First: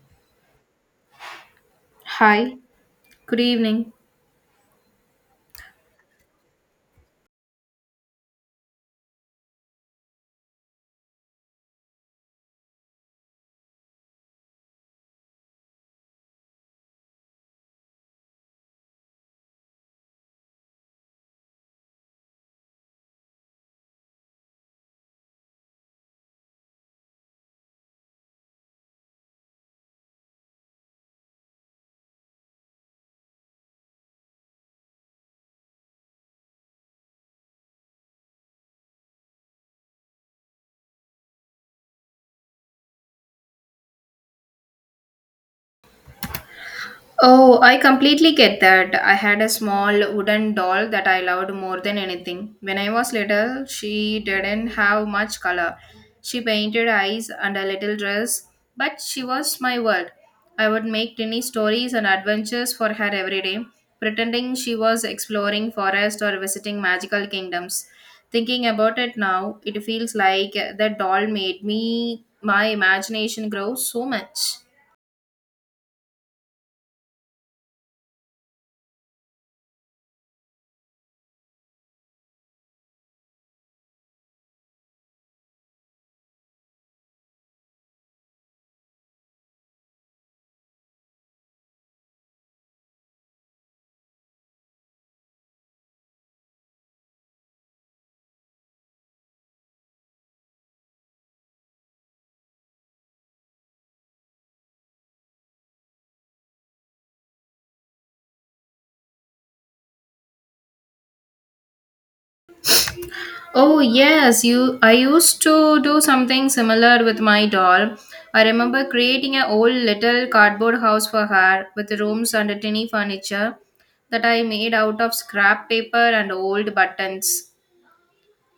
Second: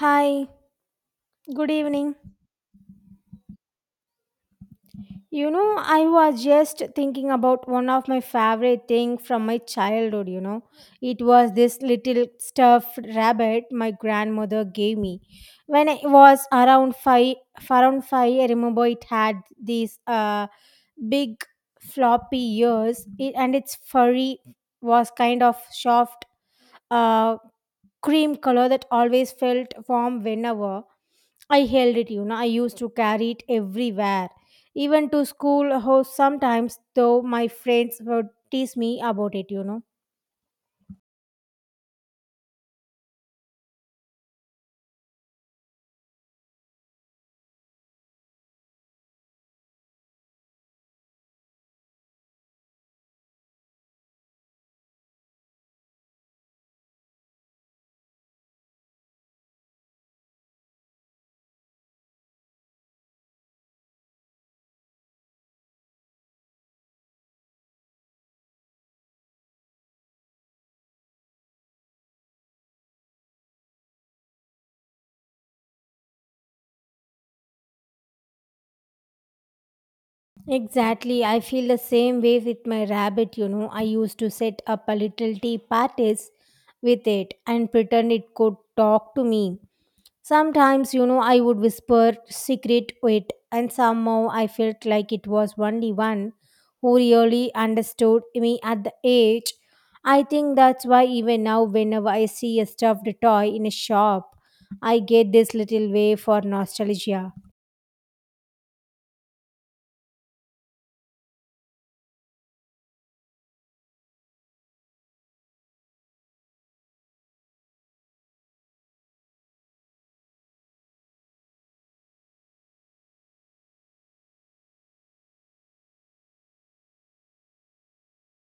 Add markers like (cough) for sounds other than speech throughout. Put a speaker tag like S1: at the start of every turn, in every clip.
S1: Hi, good evening.
S2: Hi, good evening.
S1: I was just thinking about one of my favorite thing from my childhood. It was this little stuffed rabbit my grandmother gave me when I was around 5, I remember it had these big floppy ears it, and its furry was kind of soft, uh cream color that always felt warm whenever I held it. I used to carry it everywhere, even to school. How sometimes, though, my friends would tease me about it.
S2: Oh, I completely get that. I had a small wooden doll that I loved more than anything. When I was little, she didn't have much color. She painted eyes and a little dress, but she was my world. I would make tiny stories and adventures for her every day, pretending she was exploring forest or visiting magical kingdoms. Thinking about it now, it feels like the doll made me my imagination grow so much.
S1: Exactly, I feel the same way with my rabbit. I used to set up a little tea parties with it and pretend it could talk to me. Sometimes, I would whisper secret wit, and somehow I felt like it was only one who really understood me at the age. I think that's why even now, whenever I see a stuffed toy in a shop, I get this little wave for nostalgia.
S2: Oh yes, you I used to do something similar with my doll. I remember creating an old little cardboard house for her with rooms and a tiny furniture that I made out of scrap paper and old buttons.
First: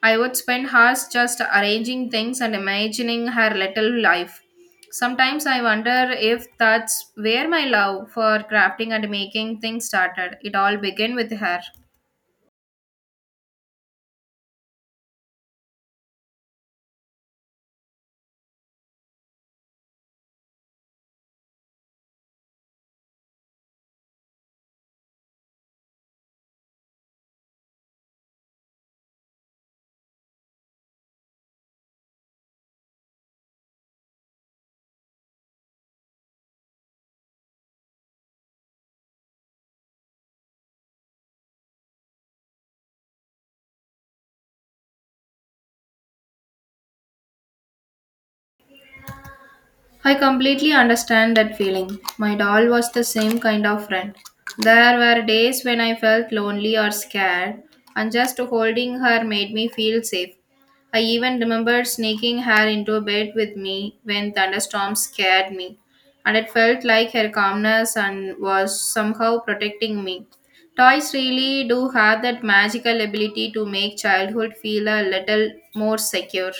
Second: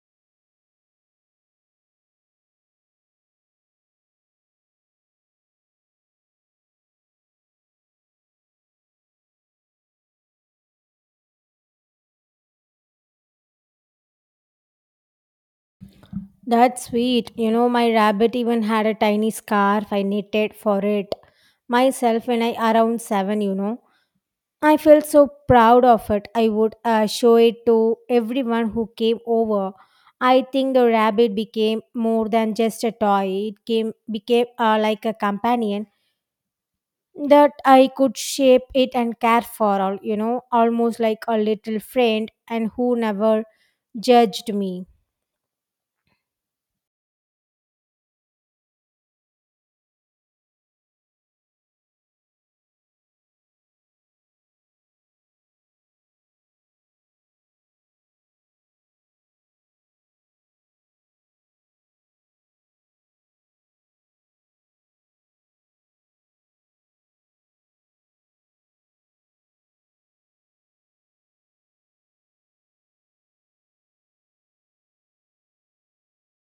S2: I would spend hours just arranging things and imagining her little life. Sometimes I wonder if that's where my love for crafting and making things started. It all began with her.
S1: That's sweet. You know, my rabbit even had a tiny scarf I knitted for it myself when I around seven. I felt so proud of it. I would show it to everyone who came over. I think the rabbit became more than just a toy. It came became like a companion that I could shape it and care for all, you know, almost like a little friend and who never judged me.
S2: I completely understand that feeling. My doll was the same kind of friend. There were days when I felt lonely or scared, and just holding her made me feel safe. I even remembered sneaking her into bed with me when thunderstorms scared me, and it felt like her calmness and was somehow protecting me. Toys really do have that magical ability to make childhood feel a little more secure.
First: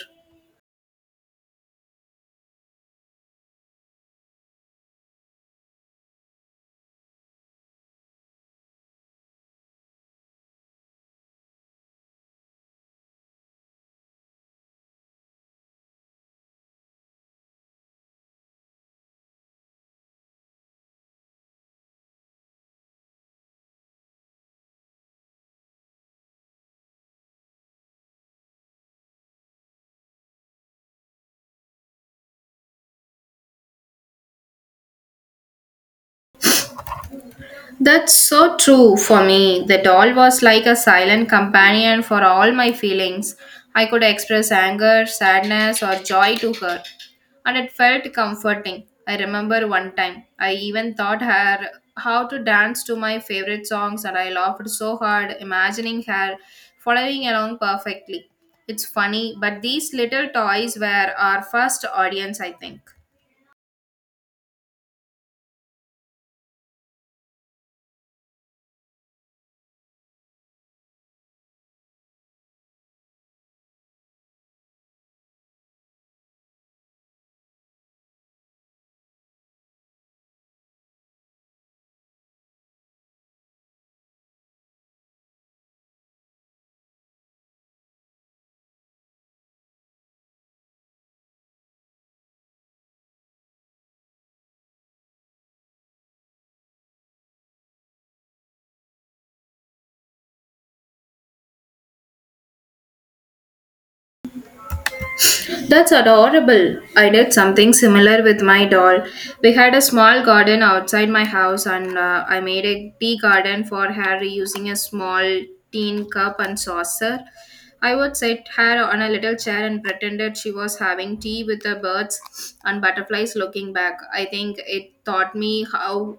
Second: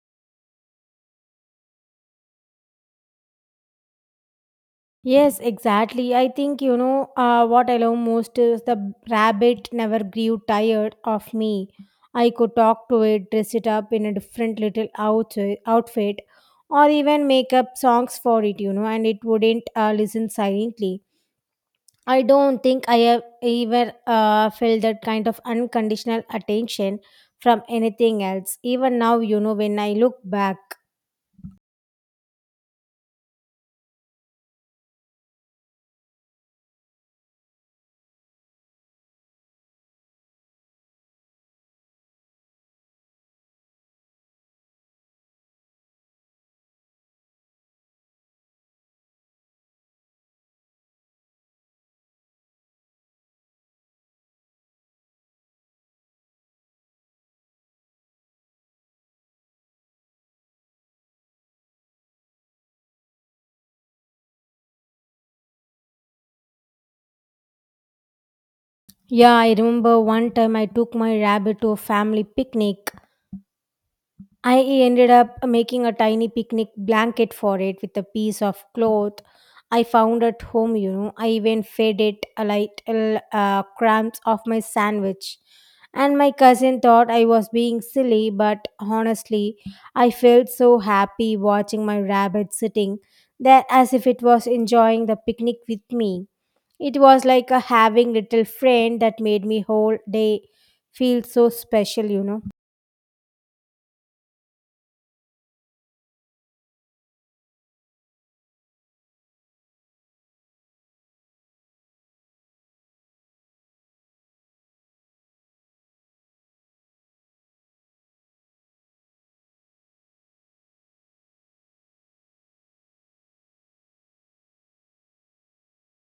S1: Yes, exactly. I think what I love most is the rabbit never grew tired of me. I could talk to it, dress it up in a different little outfit, or even make up songs for it, you know, and it wouldn't listen silently. I don't think I have ever felt that kind of unconditional attention from anything else. Even now, you know, when I look back,
S2: That's so true for me. The doll was like a silent companion for all my feelings. I could express anger, sadness, or joy to her, and it felt comforting. I remember one time I even taught her how to dance to my favorite songs, and I laughed so hard imagining her following along perfectly. It's funny, but these little toys were our first audience, I think.
S1: yeah, I remember one time I took my rabbit to a family picnic. I ended up making a tiny picnic blanket for it with a piece of cloth I found at home, you know. I even fed it a little crumbs of my sandwich. And my cousin thought I was being silly, but honestly, I felt so happy watching my rabbit sitting there as if it was enjoying the picnic with me. It was like a having little friend that made me whole day feel so special, you know.
S2: That's adorable. I did something similar with my doll. We had a small garden outside my house, and I made a tea garden for her using a small tin cup and saucer. I would sit her on a little chair and pretended she was having tea with the birds and butterflies looking back. I think it taught me how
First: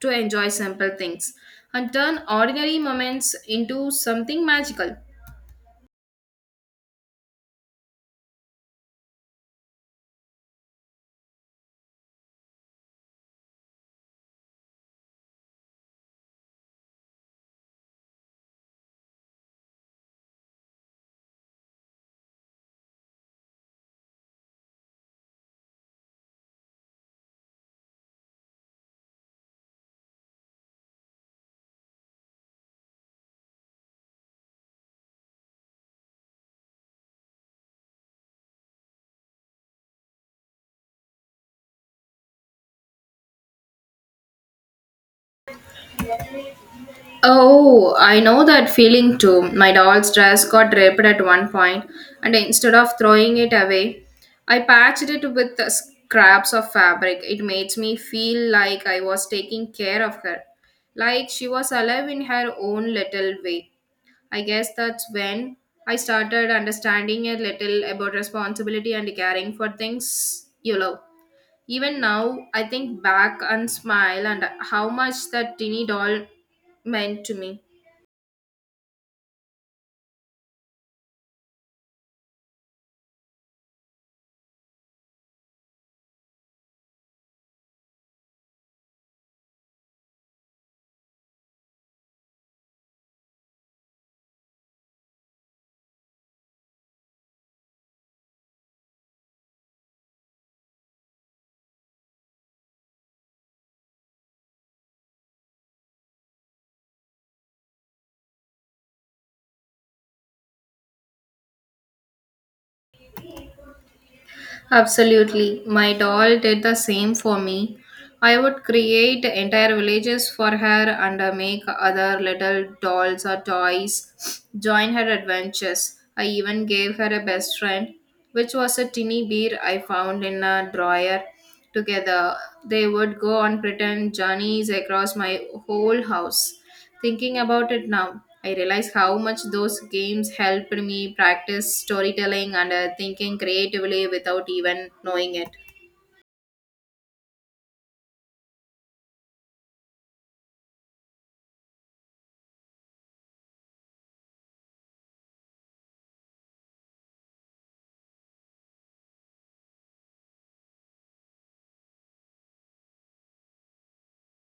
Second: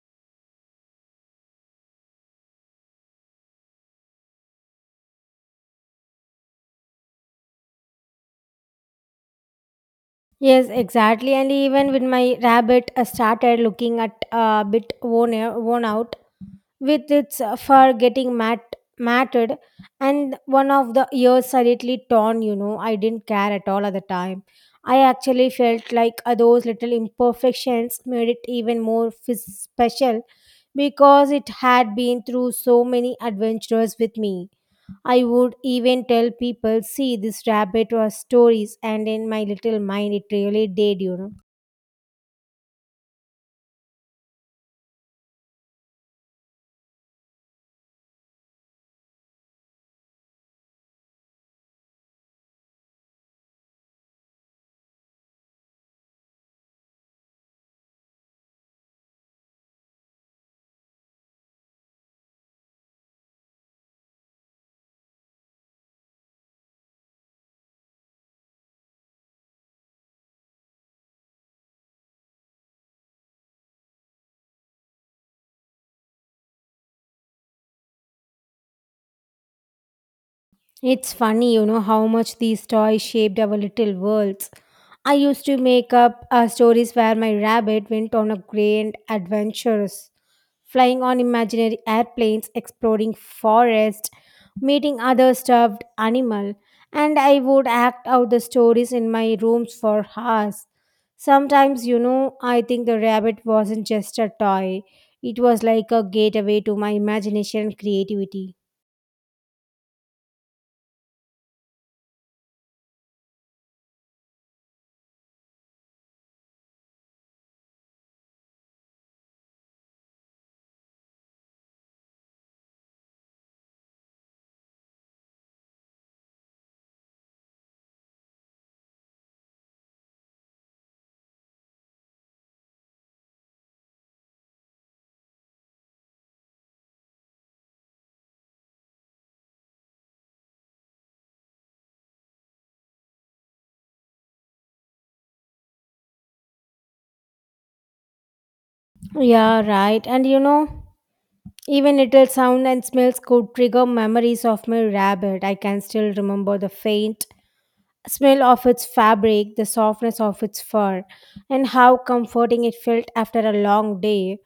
S2: to enjoy simple things and turn ordinary moments into something magical.
S1: Yes, exactly. And even with my rabbit, I started looking at a bit worn out with its fur getting matted and one of the ears slightly torn, you know. I didn't care at all at the time. I actually felt like those little imperfections made it even more special because it had been through so many adventures with me. I would even tell people, see this rabbit or stories, and in my little mind, it really did, you know.
S2: Oh, I know that feeling too. My doll's dress got ripped at one point, and instead of throwing it away, I patched it with the scraps of fabric. It made me feel like I was taking care of her, like she was alive in her own little way. I guess that's when I started understanding a little about responsibility and caring for things you love. Even now, I think back and smile and how much that tiny doll meant to me.
S1: It's funny, you know, how much these toys shaped our little worlds. I used to make up stories where my rabbit went on a grand adventures, flying on imaginary airplanes, exploring forest, meeting other stuffed animal, and I would act out the stories in my rooms for hours. Sometimes, I think the rabbit wasn't just a toy. It was like a gateway to my imagination and creativity.
S2: Absolutely. My doll did the same for me. I would create entire villages for her and make other little dolls or toys, join her adventures. I even gave her a best friend, which was a tiny bear I found in a drawer. Together, they would go on pretend journeys across my whole house. Thinking about it now, I realize how much those games helped me practice storytelling and thinking creatively without even knowing it.
S1: Yeah, right. And you know, even little sound and smells could trigger memories of my rabbit. I can still remember the faint smell of its fabric, the softness of its fur, and how comforting it felt after a long day.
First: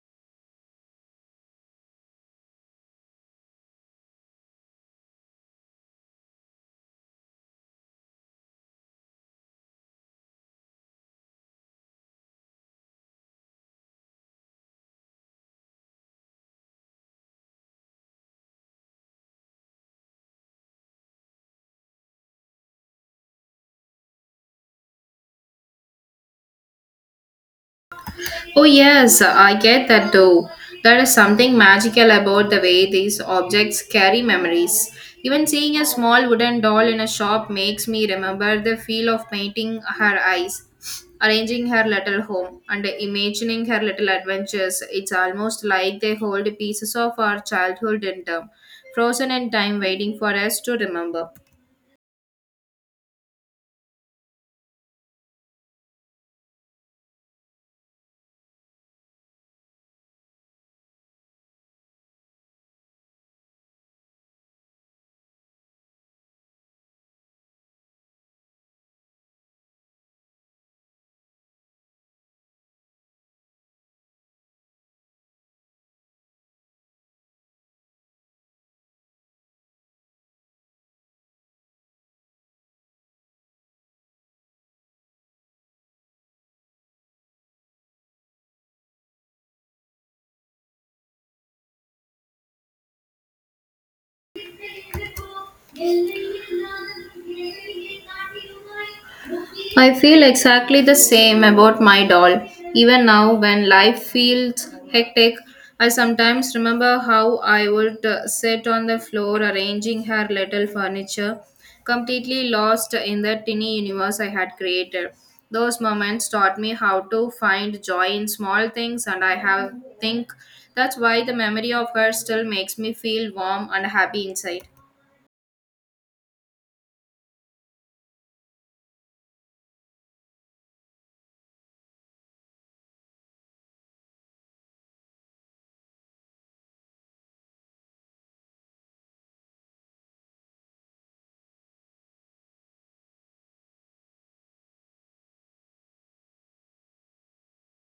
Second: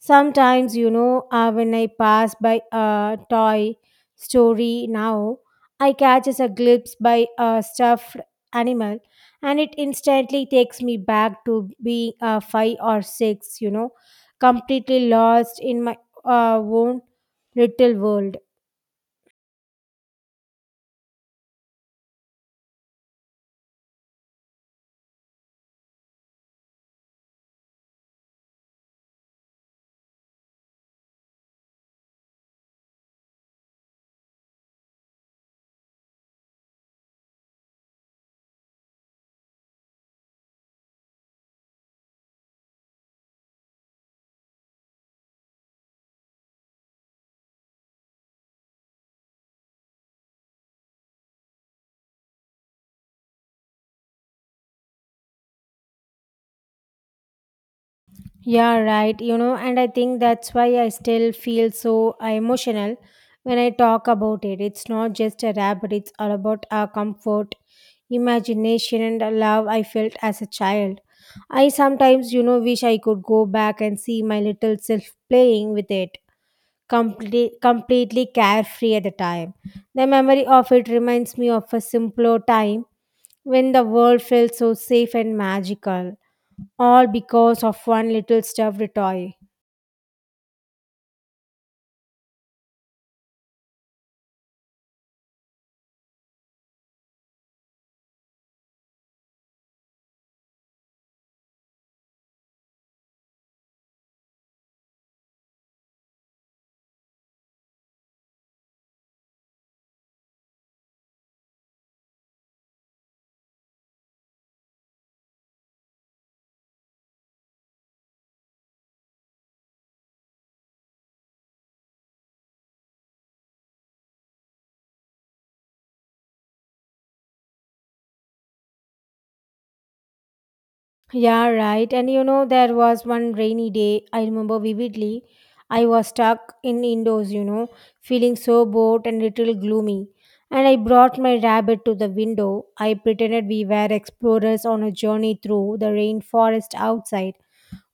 S1: Sometimes, you know, when I pass by a toy story now, I catches a glimpse by a stuffed animal, and it instantly takes me back to being five or six, you know, completely lost in my own little world.
S2: Oh, yes, I get that too. There is something magical about the way these objects carry memories. Even seeing a small wooden doll in a shop makes me remember the feel of painting her eyes, arranging her little home, and imagining her little adventures. It's almost like they hold pieces of our childhood in them, frozen in time, waiting for us to remember.
S1: Yeah, right. You know, and I think that's why I still feel so emotional when I talk about it. It's not just a rap, but it's all about our comfort, imagination, and the love I felt as a child. I sometimes, you know, wish I could go back and see my little self playing with it, completely carefree at the time. The memory of it reminds me of a simpler time when the world felt so safe and magical all because of one little stuffed toy.
S2: I feel exactly the same about my doll. Even now, when life feels hectic, I sometimes remember how I would sit on the floor arranging her little furniture, completely lost in the tiny universe I had created. Those moments taught me how to find joy in small things, and I have think that's why the memory of her still makes me feel warm and happy inside.
S1: Yeah, right. And you know, there was one rainy day, I remember vividly. I was stuck in indoors, you know, feeling so bored and little gloomy. And I brought my rabbit to the window. I pretended we were explorers on a journey through the rainforest outside,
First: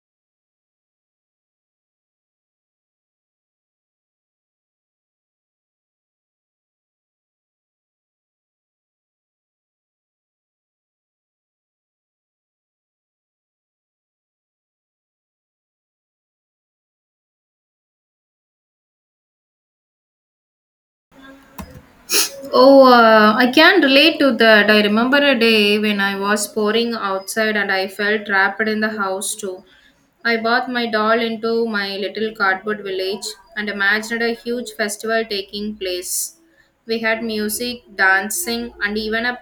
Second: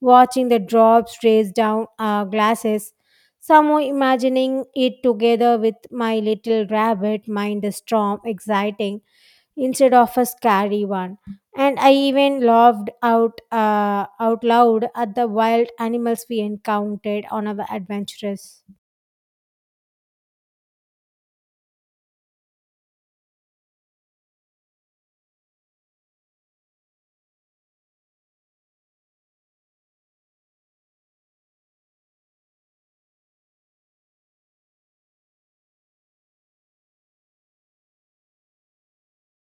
S1: watching the drops race down our glasses. Somehow imagining it together with my little rabbit, mind the storm, exciting instead of a scary one. And I even laughed out loud at the wild animals we encountered on our adventures.
S2: Oh, I can relate to that. I remember a day when I was pouring outside and I felt trapped in the house too. I bought my doll into my little cardboard village and imagined a huge festival taking place. We had music, dancing, and even a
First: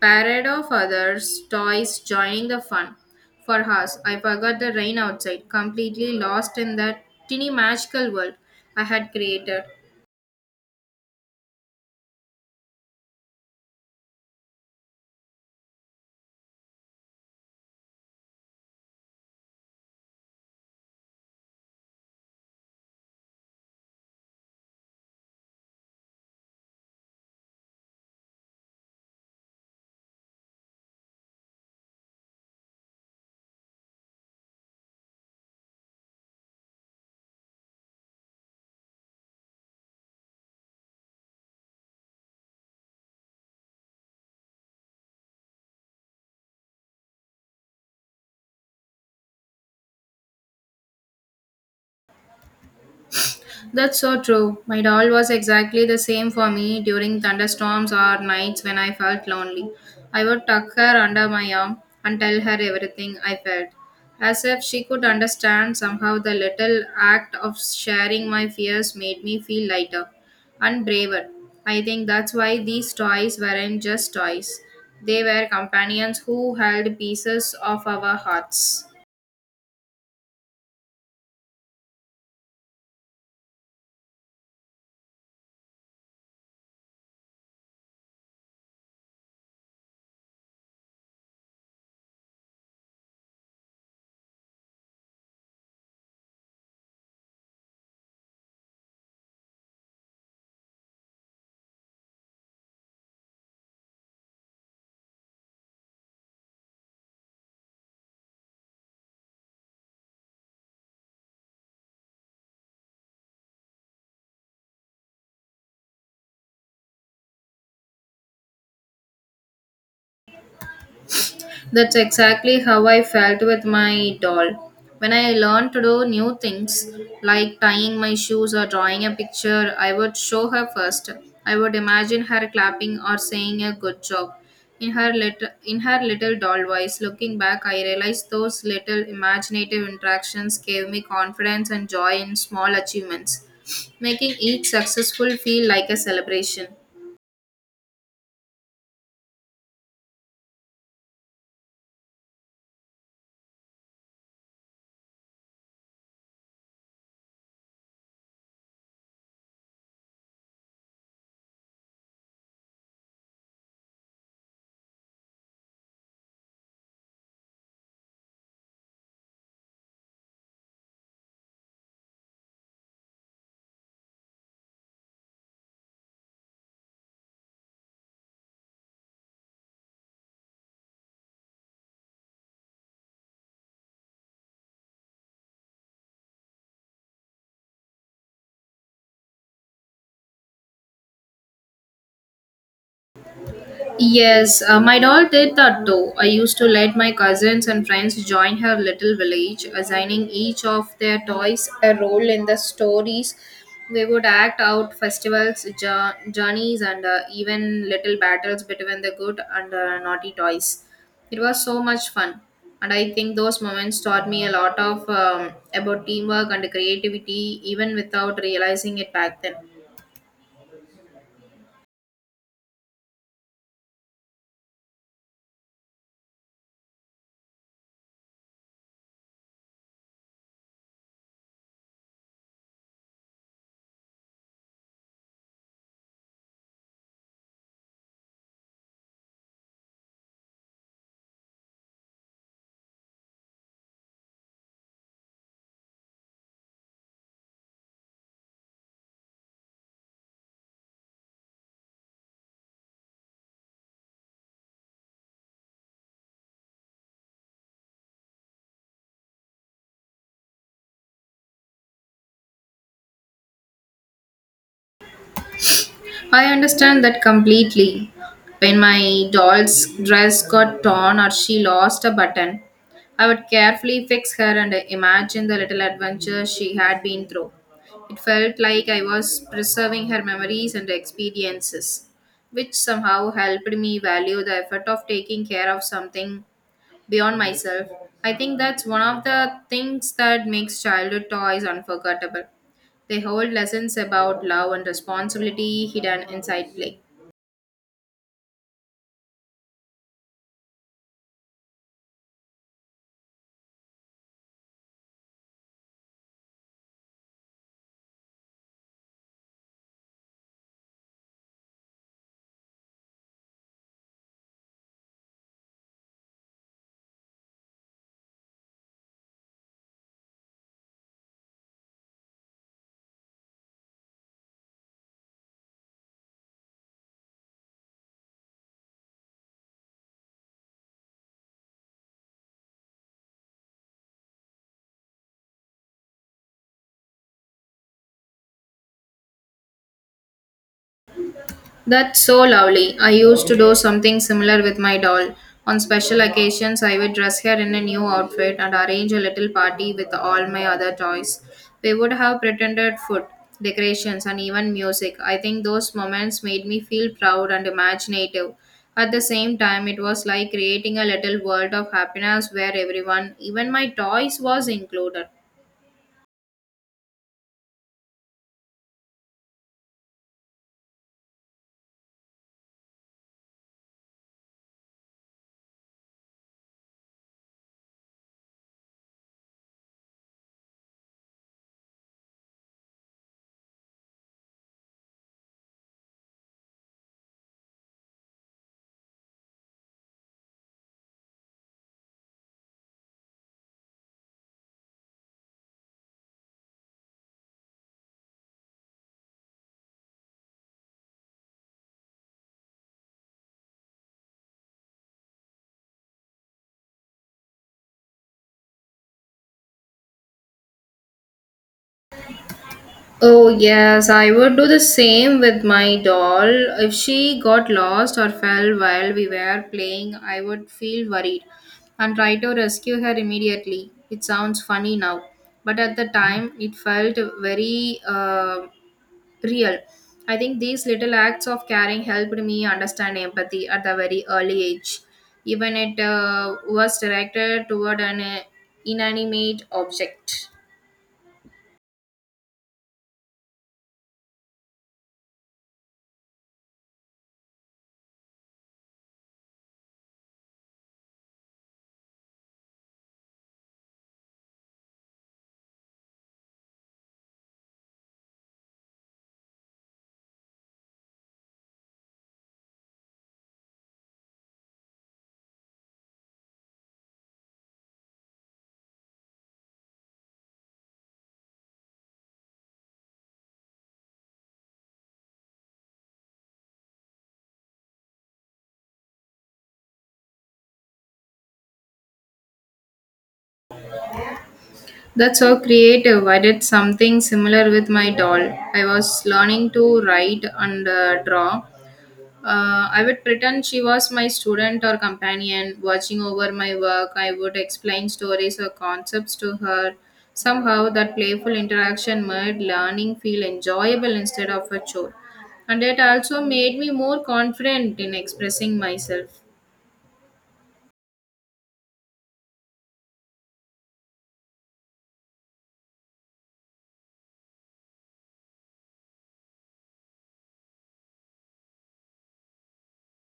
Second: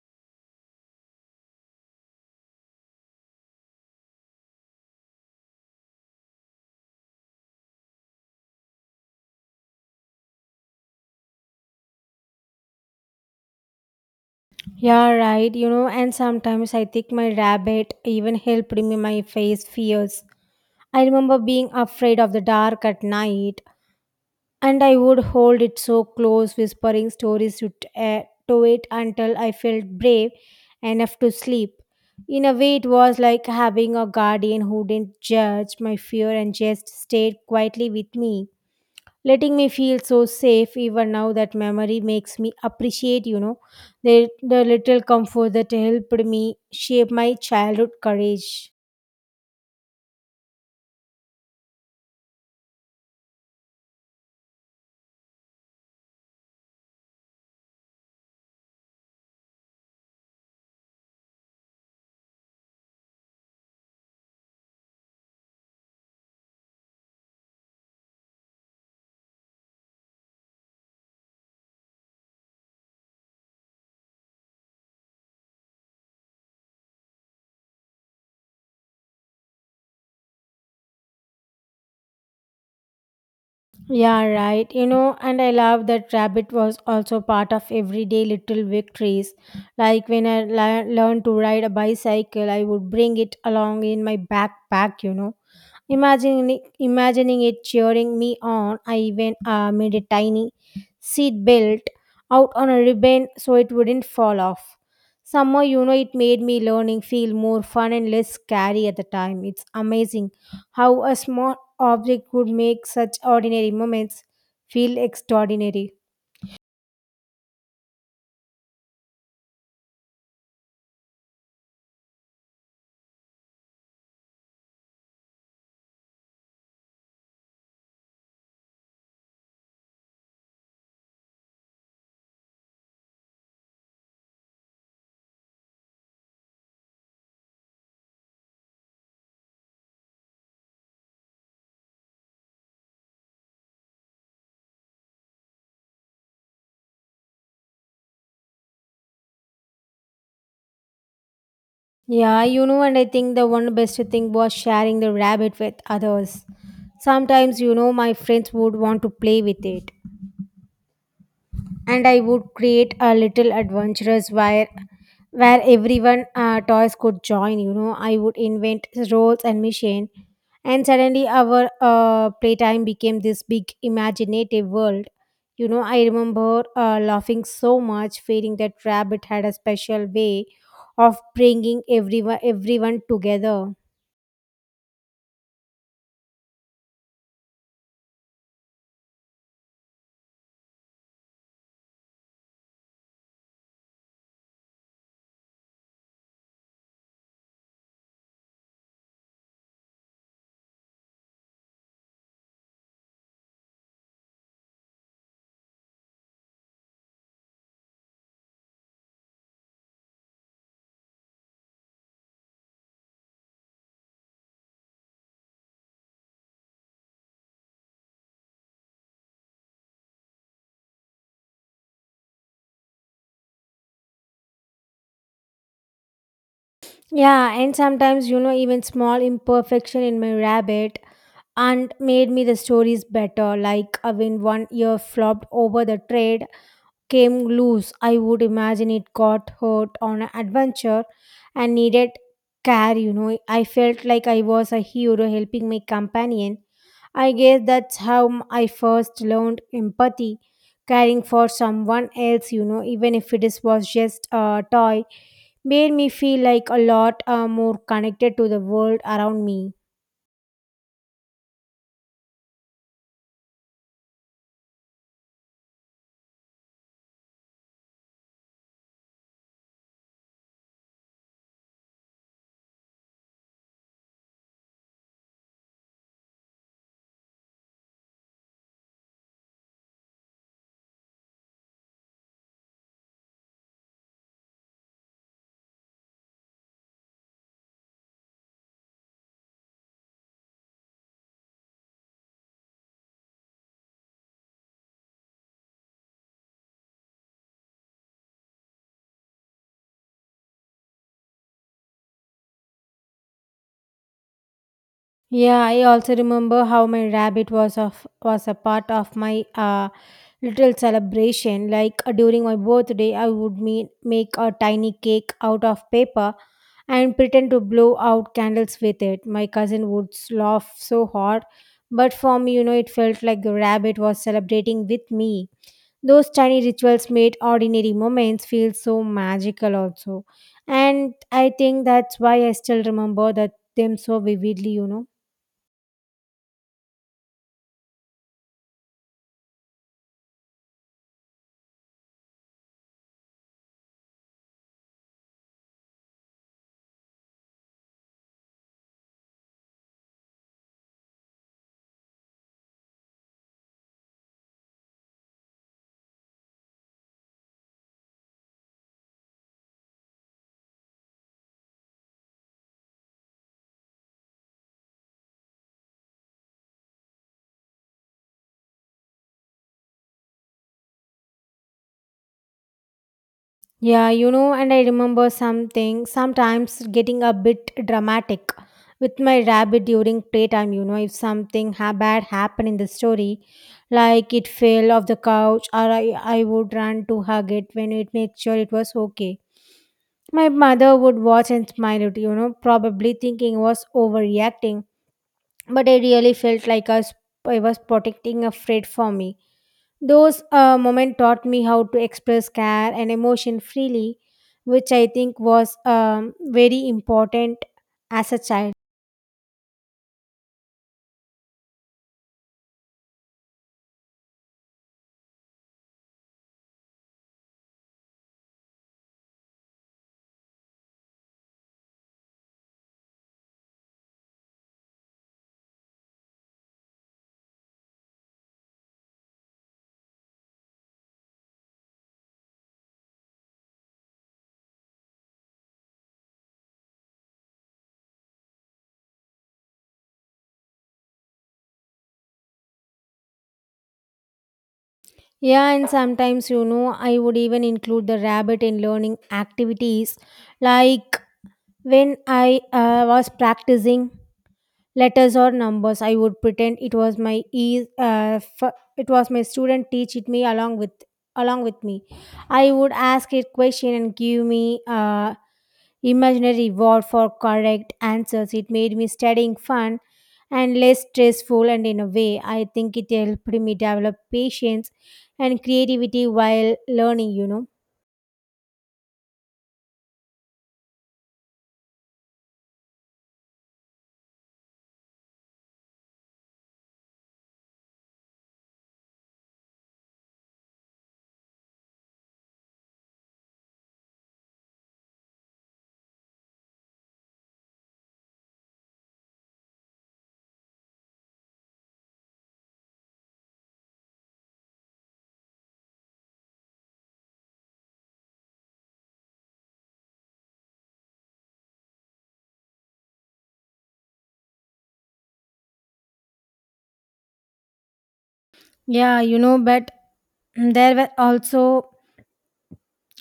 S2: parade of others' toys joining the fun. For us, I forgot the rain outside, completely lost in that tiny magical world I had created.
S1: Yeah, right. You know, and sometimes I think my rabbit even helped me my face fears. I remember being afraid of the dark at night, and I would hold it so close, whispering stories to it until I felt brave enough to sleep. In a way, it was like having a guardian who didn't judge my fear and just stayed quietly with me, letting me feel so safe. Even now, that memory makes me appreciate, you know, the little comfort that helped me shape my childhood courage.
S2: That's so true. My doll was exactly the same for me during thunderstorms or nights when I felt lonely. I would tuck her under my arm and tell her everything I felt, as if she could understand. Somehow, the little act of sharing my fears made me feel lighter and braver. I think that's why these toys weren't just toys, they were companions who held pieces of our hearts.
S1: Yeah, right. You know, and I love that rabbit was also part of everyday little victories. Like when I learned to ride a bicycle, I would bring it along in my backpack, you know. Imagining it cheering me on, I even made a tiny seat belt out on a ribbon so it wouldn't fall off. Somehow, you know, it made me learning feel more fun and less scary at the time. It's amazing how a small object could make such ordinary moments feel extraordinary.
S2: That's exactly how I felt with my doll. When I learned to do new things, like tying my shoes or drawing a picture, I would show her first. I would imagine her clapping or saying a good job. In her little doll voice, looking back, I realized those little imaginative interactions gave me confidence and joy in small achievements, making each successful feel like a celebration.
S1: Yeah, you know, and I think the one best thing was sharing the rabbit with others. Sometimes, you know, my friends would want to play with it, and I would create a little adventurous where everyone toys could join. You know, I would invent roles and mission, and suddenly our playtime became this big imaginative world. You know, I remember laughing so much, feeling that rabbit had a special way of bringing everyone together.
S2: Yes, my doll did that too. I used to let my cousins and friends join her little village, assigning each of their toys a role in the stories. We would act out festivals, journeys, and even little battles between the good and naughty toys. It was so much fun, and I think those moments taught me a lot of about teamwork and creativity, even without realizing it back then.
S1: Yeah, and sometimes you know even small imperfection in my rabbit and made me the stories better. Like when one ear flopped over the trade came loose, I would imagine it got hurt on an adventure and needed care. You know, I felt like I was a hero helping my companion. I guess that's how I first learned empathy, caring for someone else. You know, even if it is was just a toy, made me feel like a lot more connected to the world around me.
S2: I understand that completely. When my doll's dress got torn or she lost a button, I would carefully fix her and imagine the little adventure she had been through. It felt like I was preserving her memories and experiences, which somehow helped me value the effort of taking care of something beyond myself. I think that's one of the things that makes childhood toys unforgettable. They hold lessons about love and responsibility hidden inside play.
S1: Yeah, I also remember how my rabbit was of was a part of my little celebration. Like during my birthday, I would make a tiny cake out of paper and pretend to blow out candles with it. My cousin would laugh so hard, but for me, you know, it felt like the rabbit was celebrating with me. Those tiny rituals made ordinary moments feel so magical, also, and I think that's why I still remember that them so vividly. You know.
S2: That's so lovely. I used to do something similar with my doll. On special occasions, I would dress her in a new outfit and arrange a little party with all my other toys. We would have pretended food, decorations, and even music. I think those moments made me feel proud and imaginative. At the same time, it was like creating a little world of happiness where everyone, even my toys, was included.
S1: Yeah, you know, and I remember something sometimes getting a bit dramatic with my rabbit during playtime. You know, if something bad happened in the story, like it fell off the couch, or I would run to hug it when it make sure it was okay. My mother would watch and smile at you know, probably thinking I was overreacting, but I really felt like I I was protecting a friend for me. Those moments taught me how to express care and emotion freely, which I think was very important as a child.
S2: Oh, yes, I would do the same with my doll. If she got lost or fell while we were playing, I would feel worried and try to rescue her immediately. It sounds funny now, but at the time it felt very real. I think these little acts of caring helped me understand empathy at a very early age, even it was directed toward an inanimate object.
S1: Yeah, and sometimes, you know, I would even include the rabbit in learning activities. Like when I was practicing letters or numbers, I would pretend it was my it was my student teach it me along with me. I would ask it question and give me imaginary reward for correct answers. It made me studying fun and less stressful, and in a way I think it helped me develop patience and creativity while learning, you know.
S2: That's so creative. I did something similar with my doll. I was learning to write and draw. I would pretend she was my student or companion, watching over my work. I would explain stories or concepts to her. Somehow, that playful interaction made learning feel enjoyable instead of a chore. And it also made me more confident in expressing myself.
S1: Yeah, you know, but there were also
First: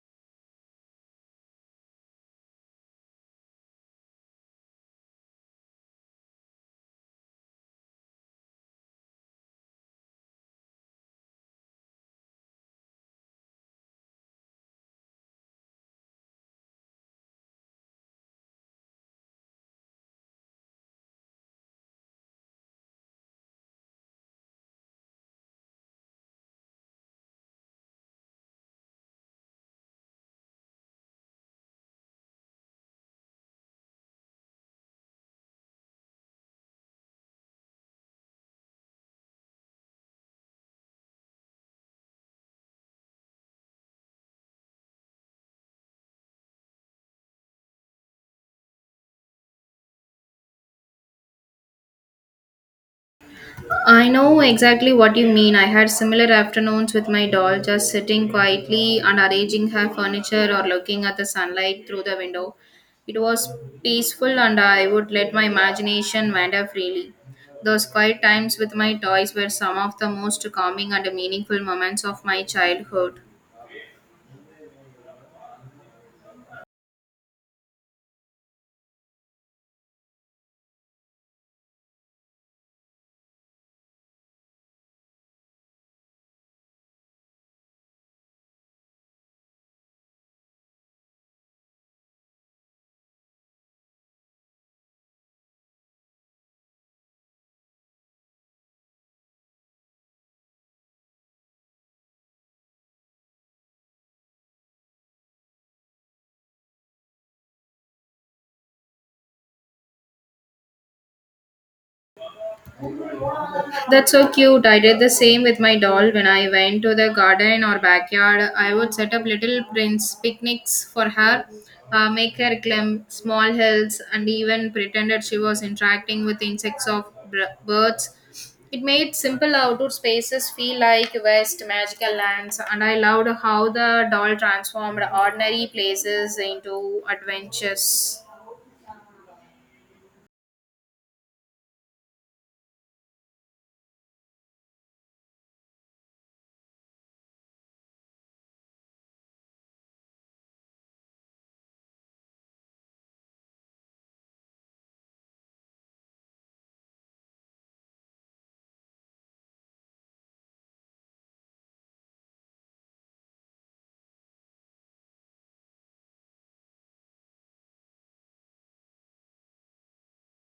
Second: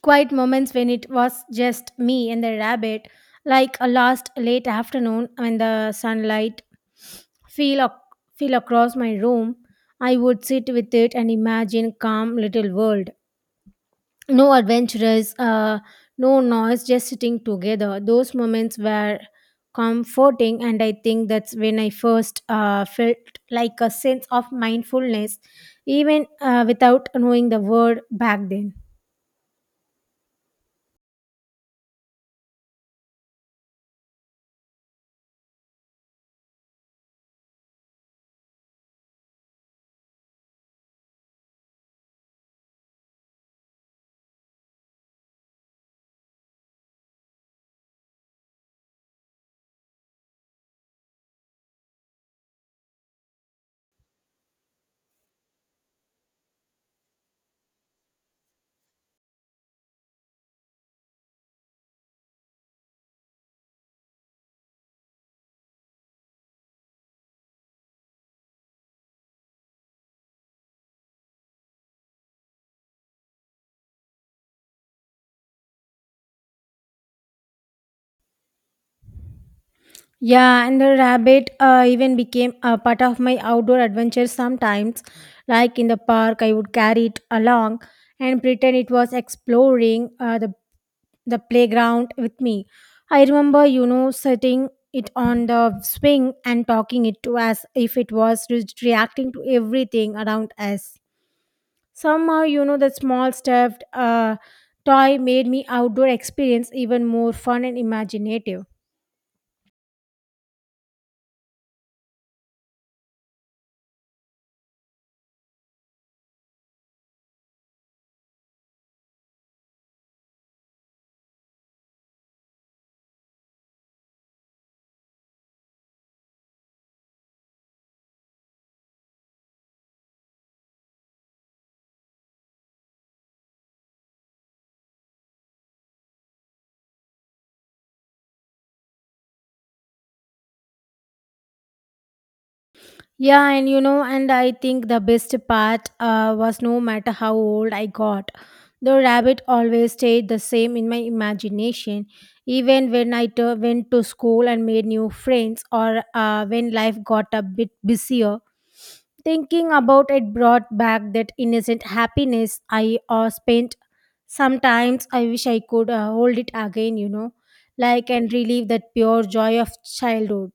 S1: quiet moments when it was just me and the rabbit, like a last late afternoon when the sunlight fell ac- fell across my room. I would sit with it and imagine calm little world. No adventurers, no noise, just sitting together. Those moments were comforting, and I think that's when I first felt like a sense of mindfulness, even without knowing the word back then.
S2: I know exactly what you mean. I had similar afternoons with my doll, just sitting quietly and arranging her furniture or looking at the sunlight through the window. It was peaceful, and I would let my imagination wander freely. Those quiet times with my toys were some of the most calming and meaningful moments of my childhood.
S1: Yeah, and the rabbit even became a part of my outdoor adventures sometimes. Like in the park, I would carry it along and pretend it was exploring the playground with me. I remember, you know, setting it on the swing and talking it to as if it was reacting to everything around us. Somehow, you know, the small stuffed toy made me outdoor experience even more fun and imaginative.
S2: That's so cute. I did the same with my doll when I went to the garden or backyard. I would set up little prince picnics for her, make her climb small hills, and even pretended she was interacting with insects or birds. It made simple outdoor spaces feel like West magical lands, and I loved how the doll transformed ordinary places into adventures.
S1: Yeah, and you know, and I think the best part was no matter how old I got, the rabbit always stayed the same in my imagination. Even when I went to school and made new friends, or when life got a bit busier, thinking about it brought back that innocent happiness I spent. Sometimes I wish I could hold it again, you know, like and relive that pure joy of childhood.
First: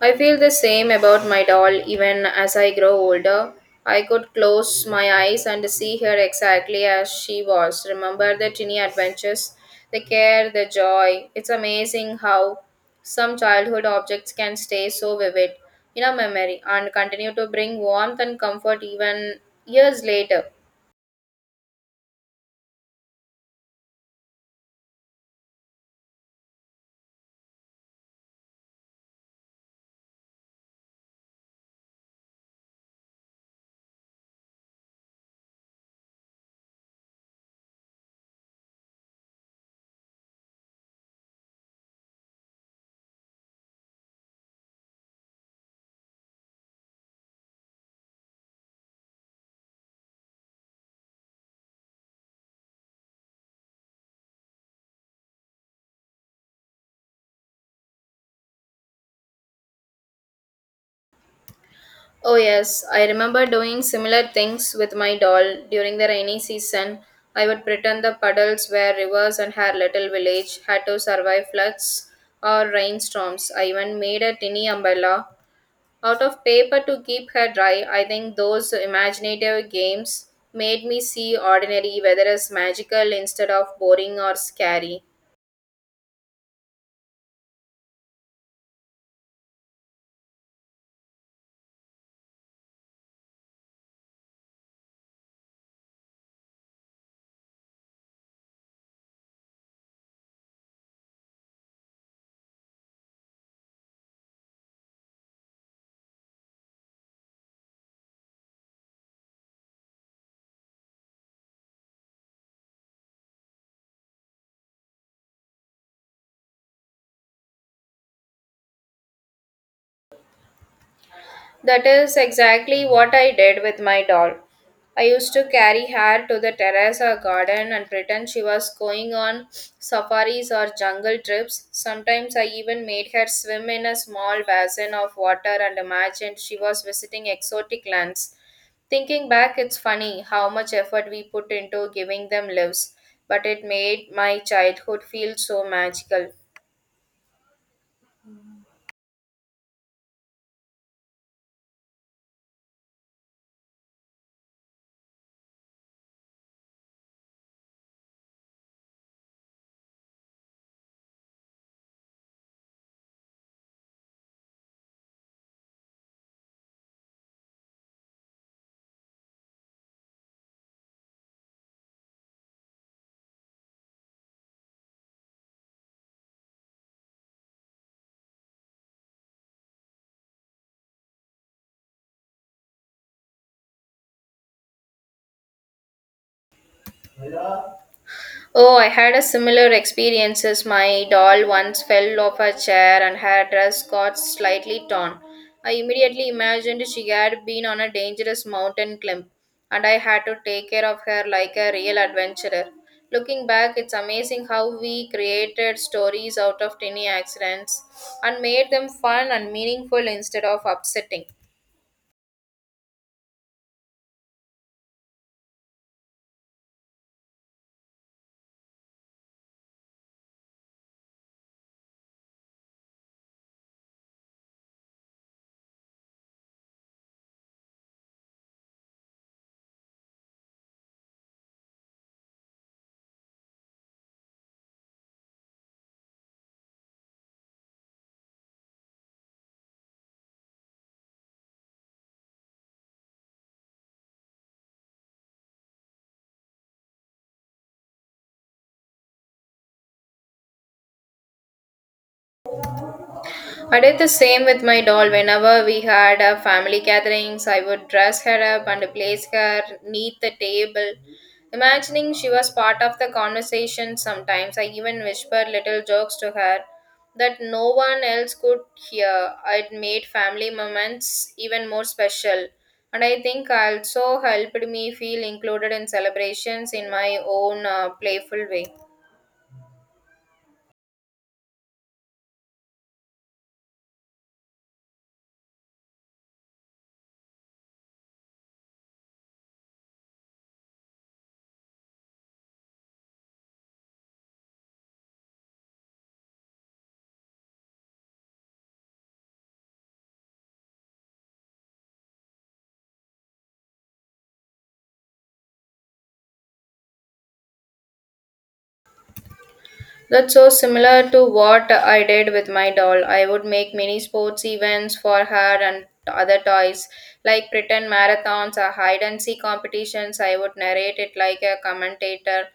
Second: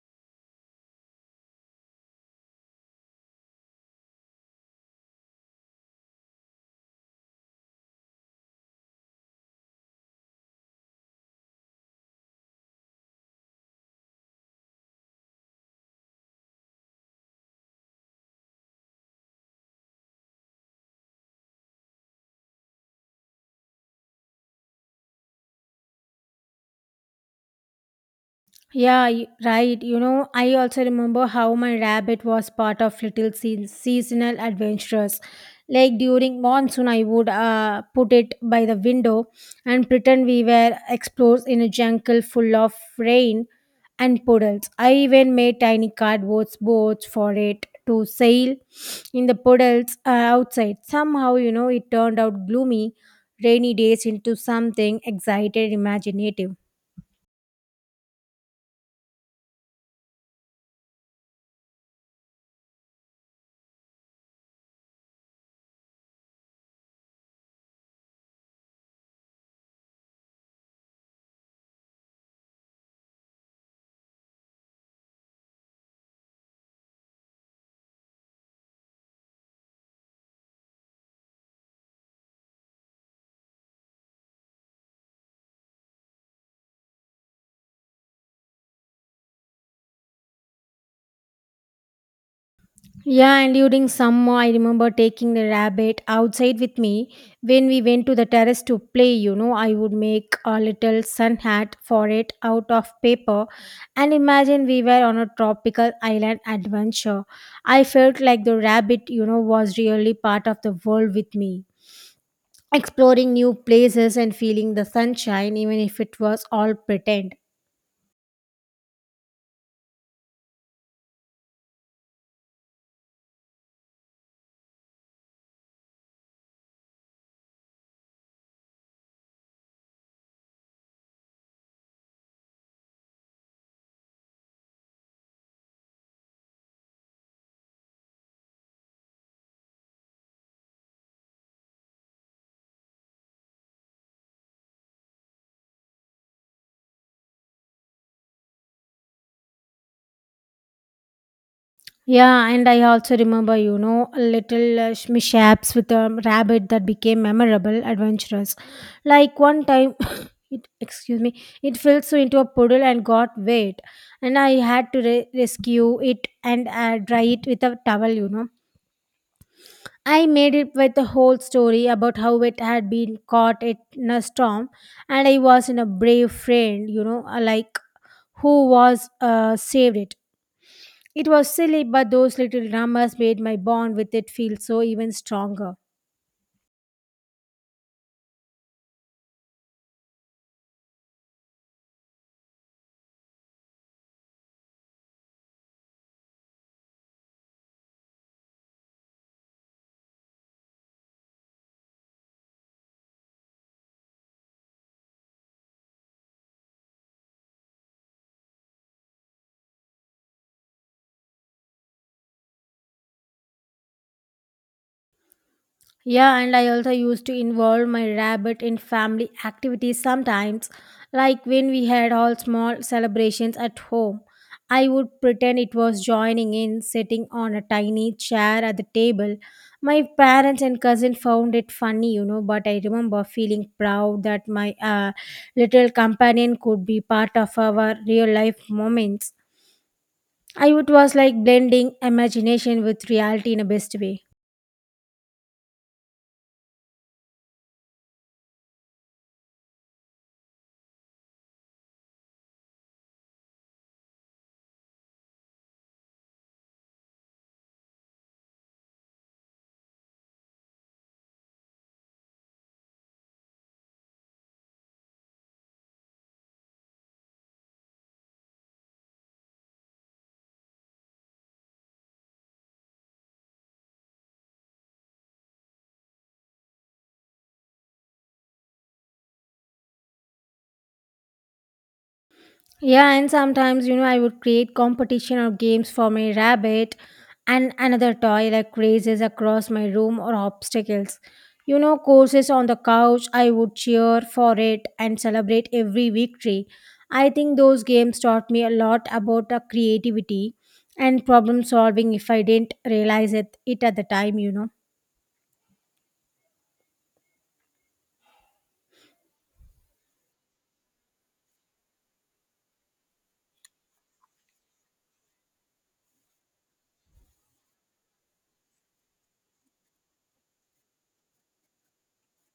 S2: I feel the same about my doll even as I grow older. I could close my eyes and see her exactly as she was. Remember the tiny adventures, the care, the joy. It's amazing how some childhood objects can stay so vivid in our memory and continue to bring warmth and comfort even years later.
S1: Yeah, right. You know, I also remember how my rabbit was part of little seasonal adventures. Like during monsoon, I would put it by the window and pretend we were explorers in a jungle full of rain and puddles. I even made tiny cardboard boats for it to sail in the puddles outside. Somehow, you know, it turned out gloomy, rainy days into something excited, imaginative.
S2: Oh, yes, I remember doing similar things with my doll during the rainy season. I would pretend the puddles were rivers and her little village had to survive floods or rainstorms. I even made a tiny umbrella out of paper to keep her dry. I think those imaginative games made me see ordinary weather as magical instead of boring or scary.
S1: Yeah, and during summer, I remember taking the rabbit outside with me when we went to the terrace to play. You know, I would make a little sun hat for it out of paper and imagine we were on a tropical island adventure. I felt like the rabbit, you know, was really part of the world with me, exploring new places and feeling the sunshine, even if it was all pretend.
S2: That is exactly what I did with my doll. I used to carry her to the terrace or garden and pretend she was going on safaris or jungle trips. Sometimes I even made her swim in a small basin of water and imagined she was visiting exotic lands. Thinking back, it's funny how much effort we put into giving them lives, but it made my childhood feel so magical.
S1: Yeah, and I also remember, you know, little mishaps with a rabbit that became memorable, adventurous. Like one time, (coughs) it excuse me, it fell so into a puddle and got wet, and I had to rescue it and dry it with a towel. You know, I made it with the whole story about how it had been caught it in a storm, and I was in a brave friend, you know, like who was saved it. It was silly, but those little dramas made my bond with it feel so even stronger.
S2: Oh, I had a similar experience as my doll once fell off a chair and her dress got slightly torn. I immediately imagined she had been on a dangerous mountain climb and I had to take care of her like a real adventurer. Looking back, it's amazing how we created stories out of tiny accidents and made them fun and meaningful instead of upsetting.
S1: Yeah, and I also used to involve my rabbit in family activities sometimes, like when we had all small celebrations at home. I would pretend it was joining in, sitting on a tiny chair at the table. My parents and cousin found it funny, you know, but I remember feeling proud that my little companion could be part of our real life moments. I would was like blending imagination with reality in a best way.
S2: I did the same with my doll. Whenever we had a family gatherings, I would dress her up and place her neat the table, imagining she was part of the conversation. Sometimes I even whispered little jokes to her that no one else could hear. It made family moments even more special. And I think also helped me feel included in celebrations in my own playful way.
S1: Yeah, and sometimes you know I would create competition or games for my rabbit and another toy like races across my room or obstacles. You know, courses on the couch, I would cheer for it and celebrate every victory. I think those games taught me a lot about the creativity and problem solving if I didn't realize it at the time, you know.
S2: That's so similar to what I did with my doll. I would make mini sports events for her and other toys, like pretend marathons or hide and seek competitions. I would narrate it like a commentator,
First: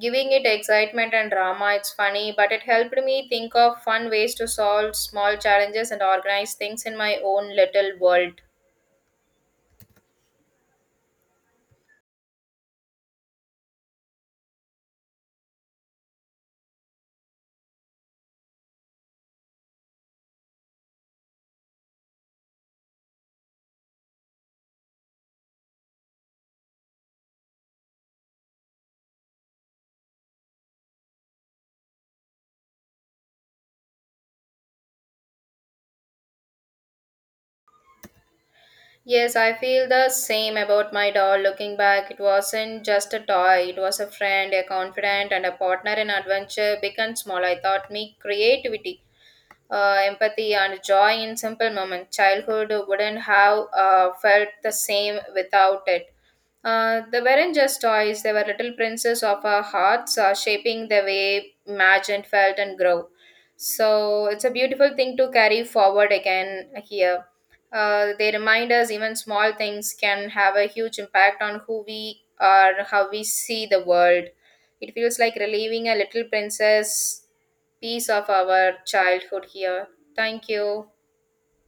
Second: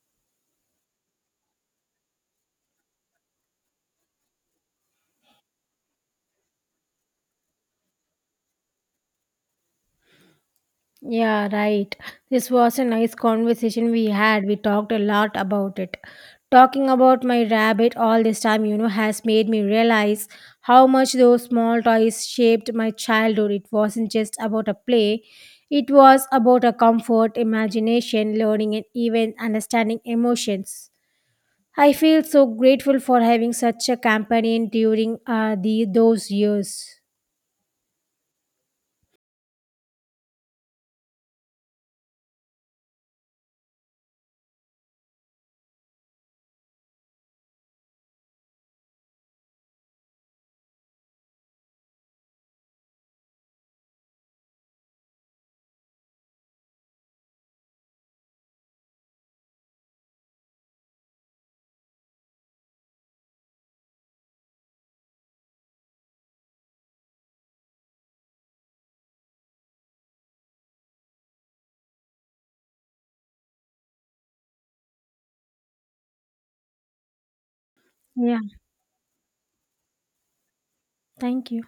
S2: giving it excitement and drama. It's funny, but it helped me think of fun ways to solve small challenges and organize things in my own little world.
S1: Yeah, right. This was a nice conversation we had. We talked a lot about it. Talking about my rabbit all this time, you know, has made me realize how much those small toys shaped my childhood. It wasn't just about a play, it was about a comfort, imagination, learning, and even understanding emotions. I feel so grateful for having such a companion during those years.
S2: Yes, I feel the same about my doll. Looking back, it wasn't just a toy, it was a friend, a confidant, and a partner in adventure, big and small. I taught me creativity, empathy, and joy in simple moments. Childhood wouldn't have felt the same without it. They weren't just toys, they were little princes of our hearts, shaping the way imagined, felt, and grew. So it's a beautiful thing to carry forward again here. They remind us even small things can have a huge impact on who we are, how we see the world. It feels like relieving a little princess piece of
S1: Yeah,
S2: our childhood here. Thank you.
S1: thank you.